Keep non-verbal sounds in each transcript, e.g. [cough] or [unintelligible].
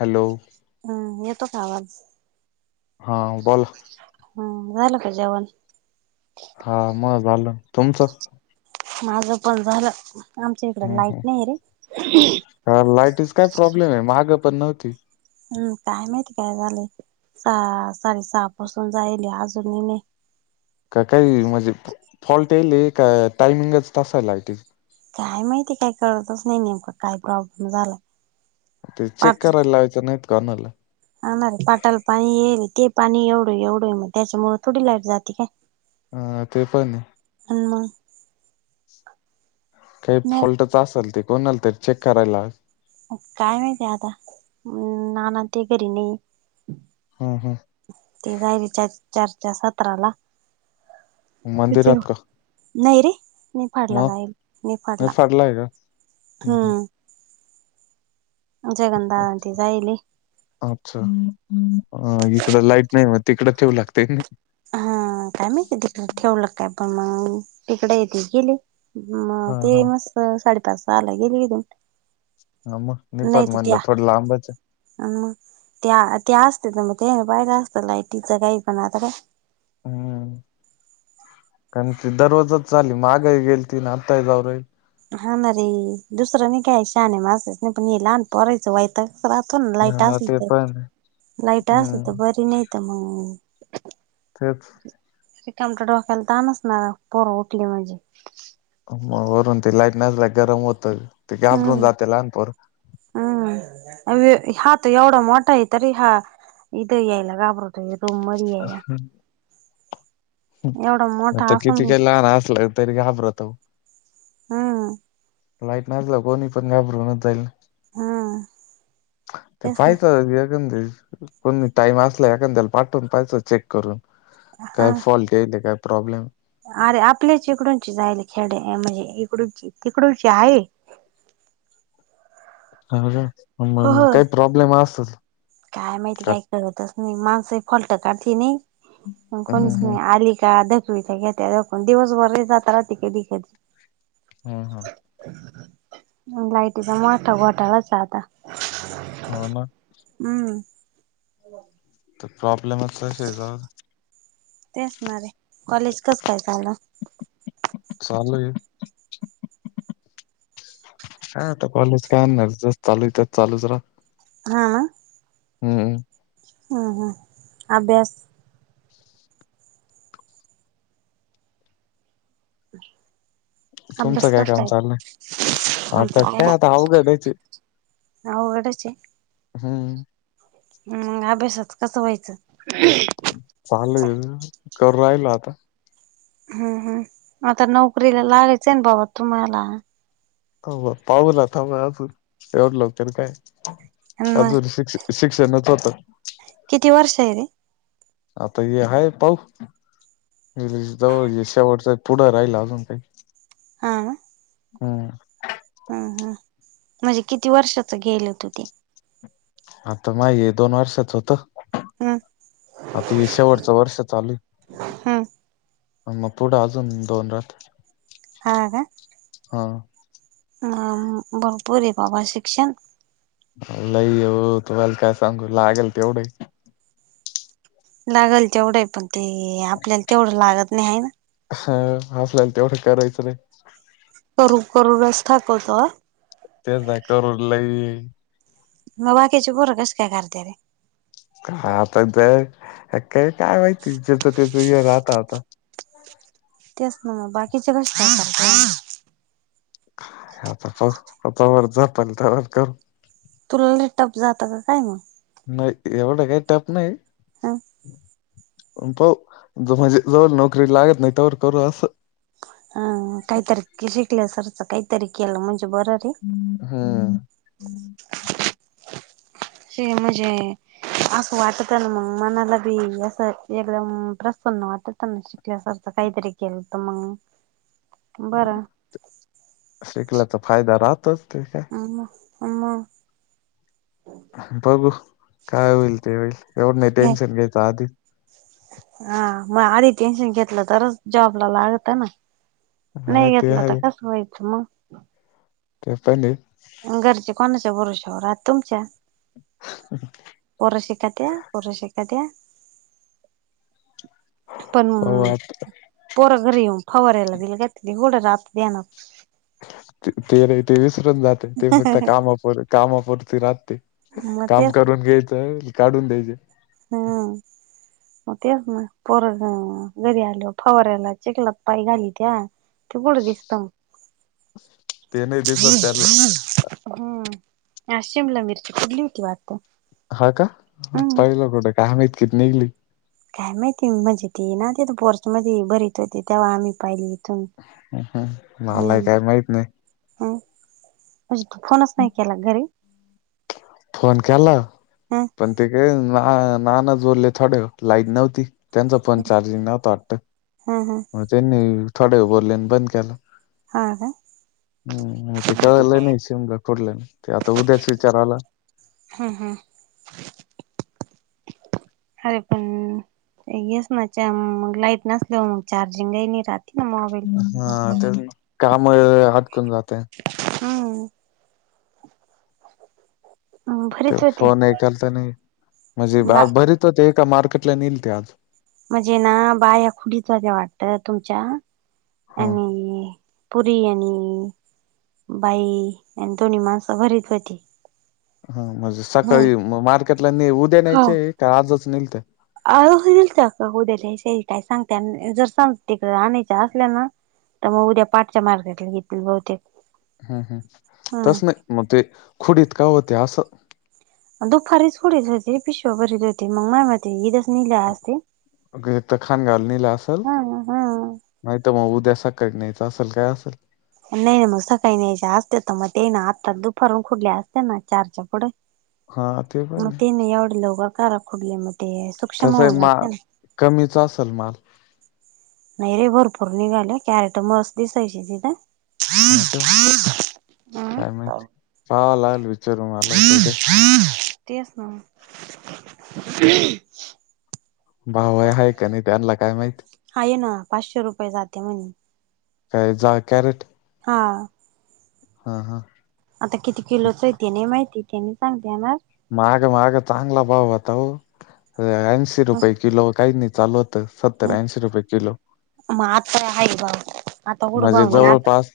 Hello. हम्म येतो का आवाज? हा बोला. हम्म झालं का जेवण? हा मग झालं तुमचं? माझ पण झालं आमच्या इकड लाईट नाही रे. अ लाईटच काय प्रॉब्लेम आहे महागं पण नव्हती. हम्म काय माहिती काय झालेयहा साडे सहापासून जायल अजूनही नाही. का काही म्हणजे फॉल्ट येल का टायमिंगच तसा आहे लायट काय माहिती काय करतच नाही नेमका काय प्रॉब्लेम झाला. ते चेक करायला लावायचं नाहीत का म्हटलं. हणार रे पाटाल पाणी येईल ते पाणी एवढं एवढं आहे मग त्याच्यामुळ थोडी लाईट जाते काय? हा ते पण. आणि मग. काही नाही फॉल्टच असेल ते कोणाल तर चेक करायला काय माहिती आहे आता ना ना ते घरी नाही. हा हा. ते जाय र चार चारच्या सतराला हम्म मंदिरात का नाही रे निफाडला मग जाईल निफाडला हम् हम. जगनदााी जाईल. अच्छा इकड लाईट नाही म तिकडे ठेवू लागते. हा काय माहिती तिकडे ठेवलं काय पण मग तिकडे येते गेले. म हा ते हा मस् साडेपाच आला गेली कथून [unintelligible] नाही तर त्या म्हणलं थोडं लांबच आहे अ ते ते असते तर मग ते ना पाहिर असतं लायटीचं काही पण आता काय? हम्म, कारण दररोजच चाली मागही गेल तीन आत्ता हा ना रे दुसरं नाही काय शा आहे मासेच नाही पण हे लहान परायचं वयच. राहतो ना लाईट हा असली ते तर पण लाईट असली हम्म तर बरी नाही. [unintelligible] तेच. कमटटकाायला तानचणार पोरं उठली म्हणजे. मग वरून ते लाईट नसल्या गरम होत ते घाबरून हम्म जाते लहानपोर. हम्म हा त एवढा मोठा आहे तरी हा इथ यायला घाबरत. रुमर आहे का. एवढा मोठा आता असून किती काही लहान असलं तरी घाबरत. हम्म. लाईट नाचला कोणी पण घाबरवूनच जाईल. हम्म [inaudible] ते तेच ना पाहतण ते. को टाइम असला एखांद्याला पाठवून पाहिच चेक करून हा काय फॉल्ट येईल काय प्रॉब्लेम अरे आपल्याच इकडूंची जाल खेडे म्हणजे इकडूची तिकडूची आहे. ह का हो हो म काही प्रॉब्लेम असत. काय माहिती काय करतच नाही माणस फलट काढते नाही. हम्म कोणीच हम्म नाही आली का? सुविधा घ्या त्या पण दिवसभर जातााती कधी हा हा लाईटचा मोठा घोटलाच आता हो ना हम्म तर प्रॉब्लेमच शचा ते असणारे कॉलेज कस काय झालं चालूये आता कॉलेज कायणार जस चालू आहे त्या चालूच रा हा हम् ह ह आ बेस हम् तुमचं अभ्यास काय काम करताय चाललंय आता काय आता अवघड आहेच आहे. आवघडचे हम् हम म अभ्यासात कसं व्हायचं चाल कर राहिल आता हम् हम् आता नोकरीला लागायचं आहे ना बाबा तुम्हाला पाहूला थांबजून एवढ लोक तररी काय अन मग अजूनरी शिक्ष शिक्षणच होतं किती वर्ष आहे रे आता हे आहे पाऊ जवळ शेवटत पुढं राहिला अजून काही हा हम हम ह म्हणजे किती वर्षाच गेयल होत ते आता माे दोन वर्षच होतं हम्म आता हे शेवटचं वर्ष चालू हम्म मग पुढं अजून दोन रात हा का हा ह भरपूर बाबा शिक्षण लई हो त व्हाल काय सांगू लागेल तेवढं लागाल तेवढं आहे पण ते आपल्याला तेवढं लागत नाही आहे ना ह हसल्या तेवढं करायचं रे करू करू रस ठाकवतो ते जाकर रल्लाय मग बाकी्याची पोर कस काय काते का आता काय काय माहिती ज त्याच राहत आता हो तेच ना मग बाकीचे कस सत का आता आता वर जातल त्या करू तुलले टप जातं का काय मग नाही एवढं काही टप नाही हा पाऊ म्हणजे जवळ नोकरी लागत नाही तर करू असं ह काही तारीख शिकल्या सरच काही तारीख केला म्हणजे बरं रे हा अस म्हणजे असं वाटत आहे ना मग मनाला बी असं एकदम प्रसन्न वाटत ना शिकल्यासारखं काहीतरी केलं तर मग बरं शिकल्या तर फायदा राहतच ते काय आम आम बघू काय होईल ते होईल एवढं नाही टेन्शन घ्यायच आधी हा मग आधी टेन्शन घेतलं तरच जॉबला लागत ना हा नाही ते घेतलं तर आहे कस व्हायचं मग ते पण हे घरचे कोणाच्या बरोशावर राहात तुमच्या ह पोर शिकात पोर शिकात पण पाहू आता पोरा घरी येऊन फवारायला दिल त घोडं रात देणं ते नाही ते विसरून जाते ते फक्त कामाप कामापुरती राहती मग काम तेच करून घ्यायचं अन् काढून द्यायचे हा मग तेच ना पोर घरी आल फवार्यायला चिकलात पाय घाली त्या ते पुढं दिसत ते नई दिसत त्याला हम्म आज शिमला मिरची फुढली होती वाटते हा का पहिलं कुठं काय माईत कीती निघली काय माहिती म्हणजे ते ना तेथ पोर्समध्येध्ये भरीत होती तेव्हा आम्ही पाहिली इथून. ह मलाय काय माहित नाही हम म्हजे तू फोनच नाही केला घरी फोन केला ह पण ते काय नाना ना ज बोलले थोडे लाईट नव्हती त्यांचा फोन चार्जिंग नव्हता वाट्ट ह ह मग त्यांनी थोड वेळ बोलले न बंद केला हा का हम् मग ते कळलं नाही शिमलं खोडलं नाही ते आता उद्याच विचाराला हां हां अरे पण येस ना लाईट नसल्यावर मग चार्जिंग नाही राहत हा ते काम हातकून राहत्यात हम ते भरीत होते. फोन ऐकाल तर नाही म्हणजे बा आज भरीत होते ए का मार्केटला नेईल ते आज म्हणजे ना बाया खुडीत होत्या वाटत तुमच्या ह आणि पुरी आणि बाई आणि दोणी माणसं भरीत होती हा म्हणजे हम्म. सकाळी मार्केटला न उद्या न्यायचे का आजच नेल तर अ दिल का उद्या काय सांगते जर सांग तिकडे राायच असल्या ना तर मग उद्या पाठच्या मार्केटला घेतली बहुतेक हम् हम् तस हम्म नाही मग ते खुडीत का होते असं दुपारीच हुडीच होती पिशव भरीच होती मग नाही माती ईदस नला असते ग तर खाण घालून नलं असेल हा हा. नाहीत मग उद्या सा कट नयचा असेल काय असेल नाही नाही मग सकाळी नाहीयच्या असते तर मग ते ना आत्ता दुपारून खुडले असते ना चारच्या पुढे हा मग पण आहे ते नाही एवढ ल काखुडले मग ते सूक्ष्म तस होऊन मा जाते ना. कमीचा असेल माल नाही रे भरपूर निघाले कॅरेट मस्त दिसायची तिथं हा का हम्म काय माहिती पाहावा लागल विचारू मला होत उद्या हां तेच ना बाव आहे का नाही त्यांला काय माहित हा ना पाचशे रुपये जाते मी का जाहा कॅरट हा हा हा आता किती किलोचं येते नाही माहिती तेे नाही सांग़ता येनार आम्हाला माग माग चांगला भाव आता हो ऐंशी रुपये किलो काही नाही चालवत सत्तर ऐंशी रुपये किलो मात है बा आता उडबा म्हणजे मी आ जवळपास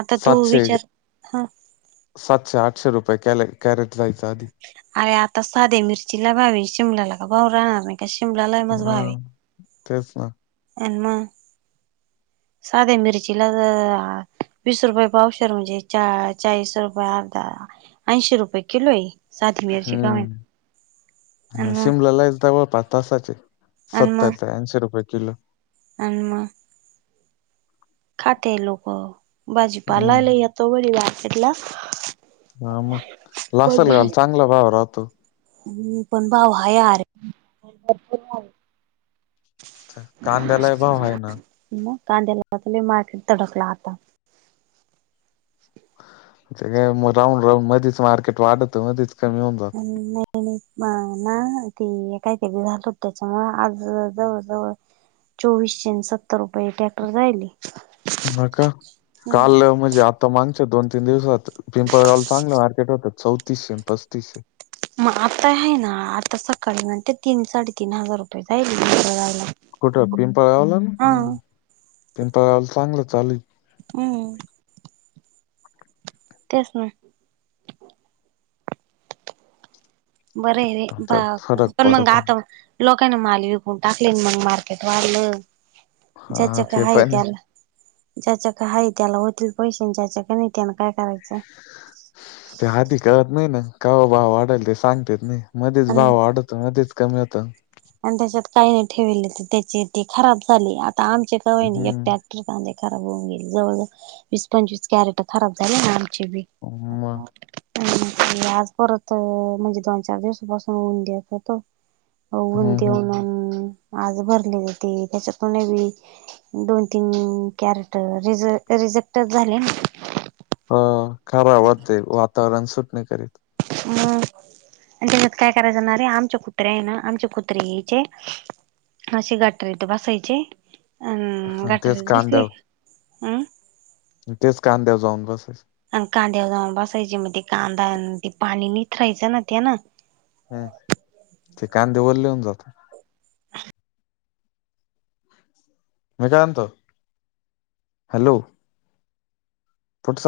आता तू सातशे विचार ह सातशे आठशे रुपये कॅ कॅरेट जायचं आधी अरे आता साधे मिरची ला भा्हावे शिमलाला का भाऊ राहणार नाही का शिमलाला ने हा भा्हावे तेच ना ऐने साध्या मिरीचला वीस रुपये पावशर म्हणजे चा चाळीस रुपये अर्धा ऐंशी रुपये किलो आहे साधी मिरची का होईना हम्म ह आणि मग शिमलालाच लयदाव वोतात तासाचे सत्तर ते ऐंशी रुपये किलो आ्मा खाते लोक बाजीपाला हम्म लईयातो बडी वाट ला ह मग लासा लेवाल चांगला भाव राहतो हम्म पण भाऊ हा यार कांद्यालय भाव हाय ना म कांद्याला तय मार्केट तडकला आता सगळे मग राहून राहून मधीच मार्केट वाढत मध्येीच कमी होऊन जात नाही नाही माना ते काहीतरी झालत त्याच्यामु आज जवळ जवळ चोवीसशे सत्तर रुपये ट्रॅक्टर जायली नका काल म्हणजे आत मागच्या दोन तीन दिवसात पिंपळ गावल चांगले मार्केट होतात चौतीसशे पस्तीसशे मग आता आहे ना आता सकाळी म्हण तीन साडेतीीन हजार रुपये जाईल म बरायला कुठं पिंपळ गावला पिंपळ गावाला चांगलं चालीन हम् तेच ना बरं रे प आता फरक पण मंग पडतो आता लोकांना माल विकून टाकले मग मार्केट वाारलं ज्याच हा ते काय पण आहे. त्याला ज्याच्या काय हा त्याला होतील पैसे आणि ज्याच्या का नाही त्याना काय करायच त्या हाती कळत नाही ना कावा भाव वाढाल ते सांगतेच नाही मध्येच आणि भाव वाढत मध्येच कमी होतं आणि त्याच्यात काही नाही ठेवले त्याची तेी खराब झाली आता आमचे कवाय नाही हम्म एकट्यात हे कांदे खराब होऊन गेले जवळ जवळ वीस पंचवीस कॅरेट खराब झाली ऐवी म आज परत तर म्हणजे दोन चार दिवसापासून ऊन घ्य होतो होऊन हम्म हम्म देऊन आज भरली ती त्याच्यातून दोन तीन कॅरेट र रिझेक्टच झाले ह खराब वाते वातावरण सुटणे करीत म त्याच्यात काय कराय जाणारे आमचे कुत्रे आहे ना आमचे कुत्रे हचे असे गटरीत बसायचे अ आणि तेच गटरीत दिसले कांद्यावर तेच कांद्यावर जाऊन बसेस आणि कांद्यावर जाऊन बसायचे मग ते कांदा ते पाणी निथ राहायचं ना त्या ना हम ते कांदे वलेहोवुन जातात मी काय म्हणतो हॅलो. फुटस.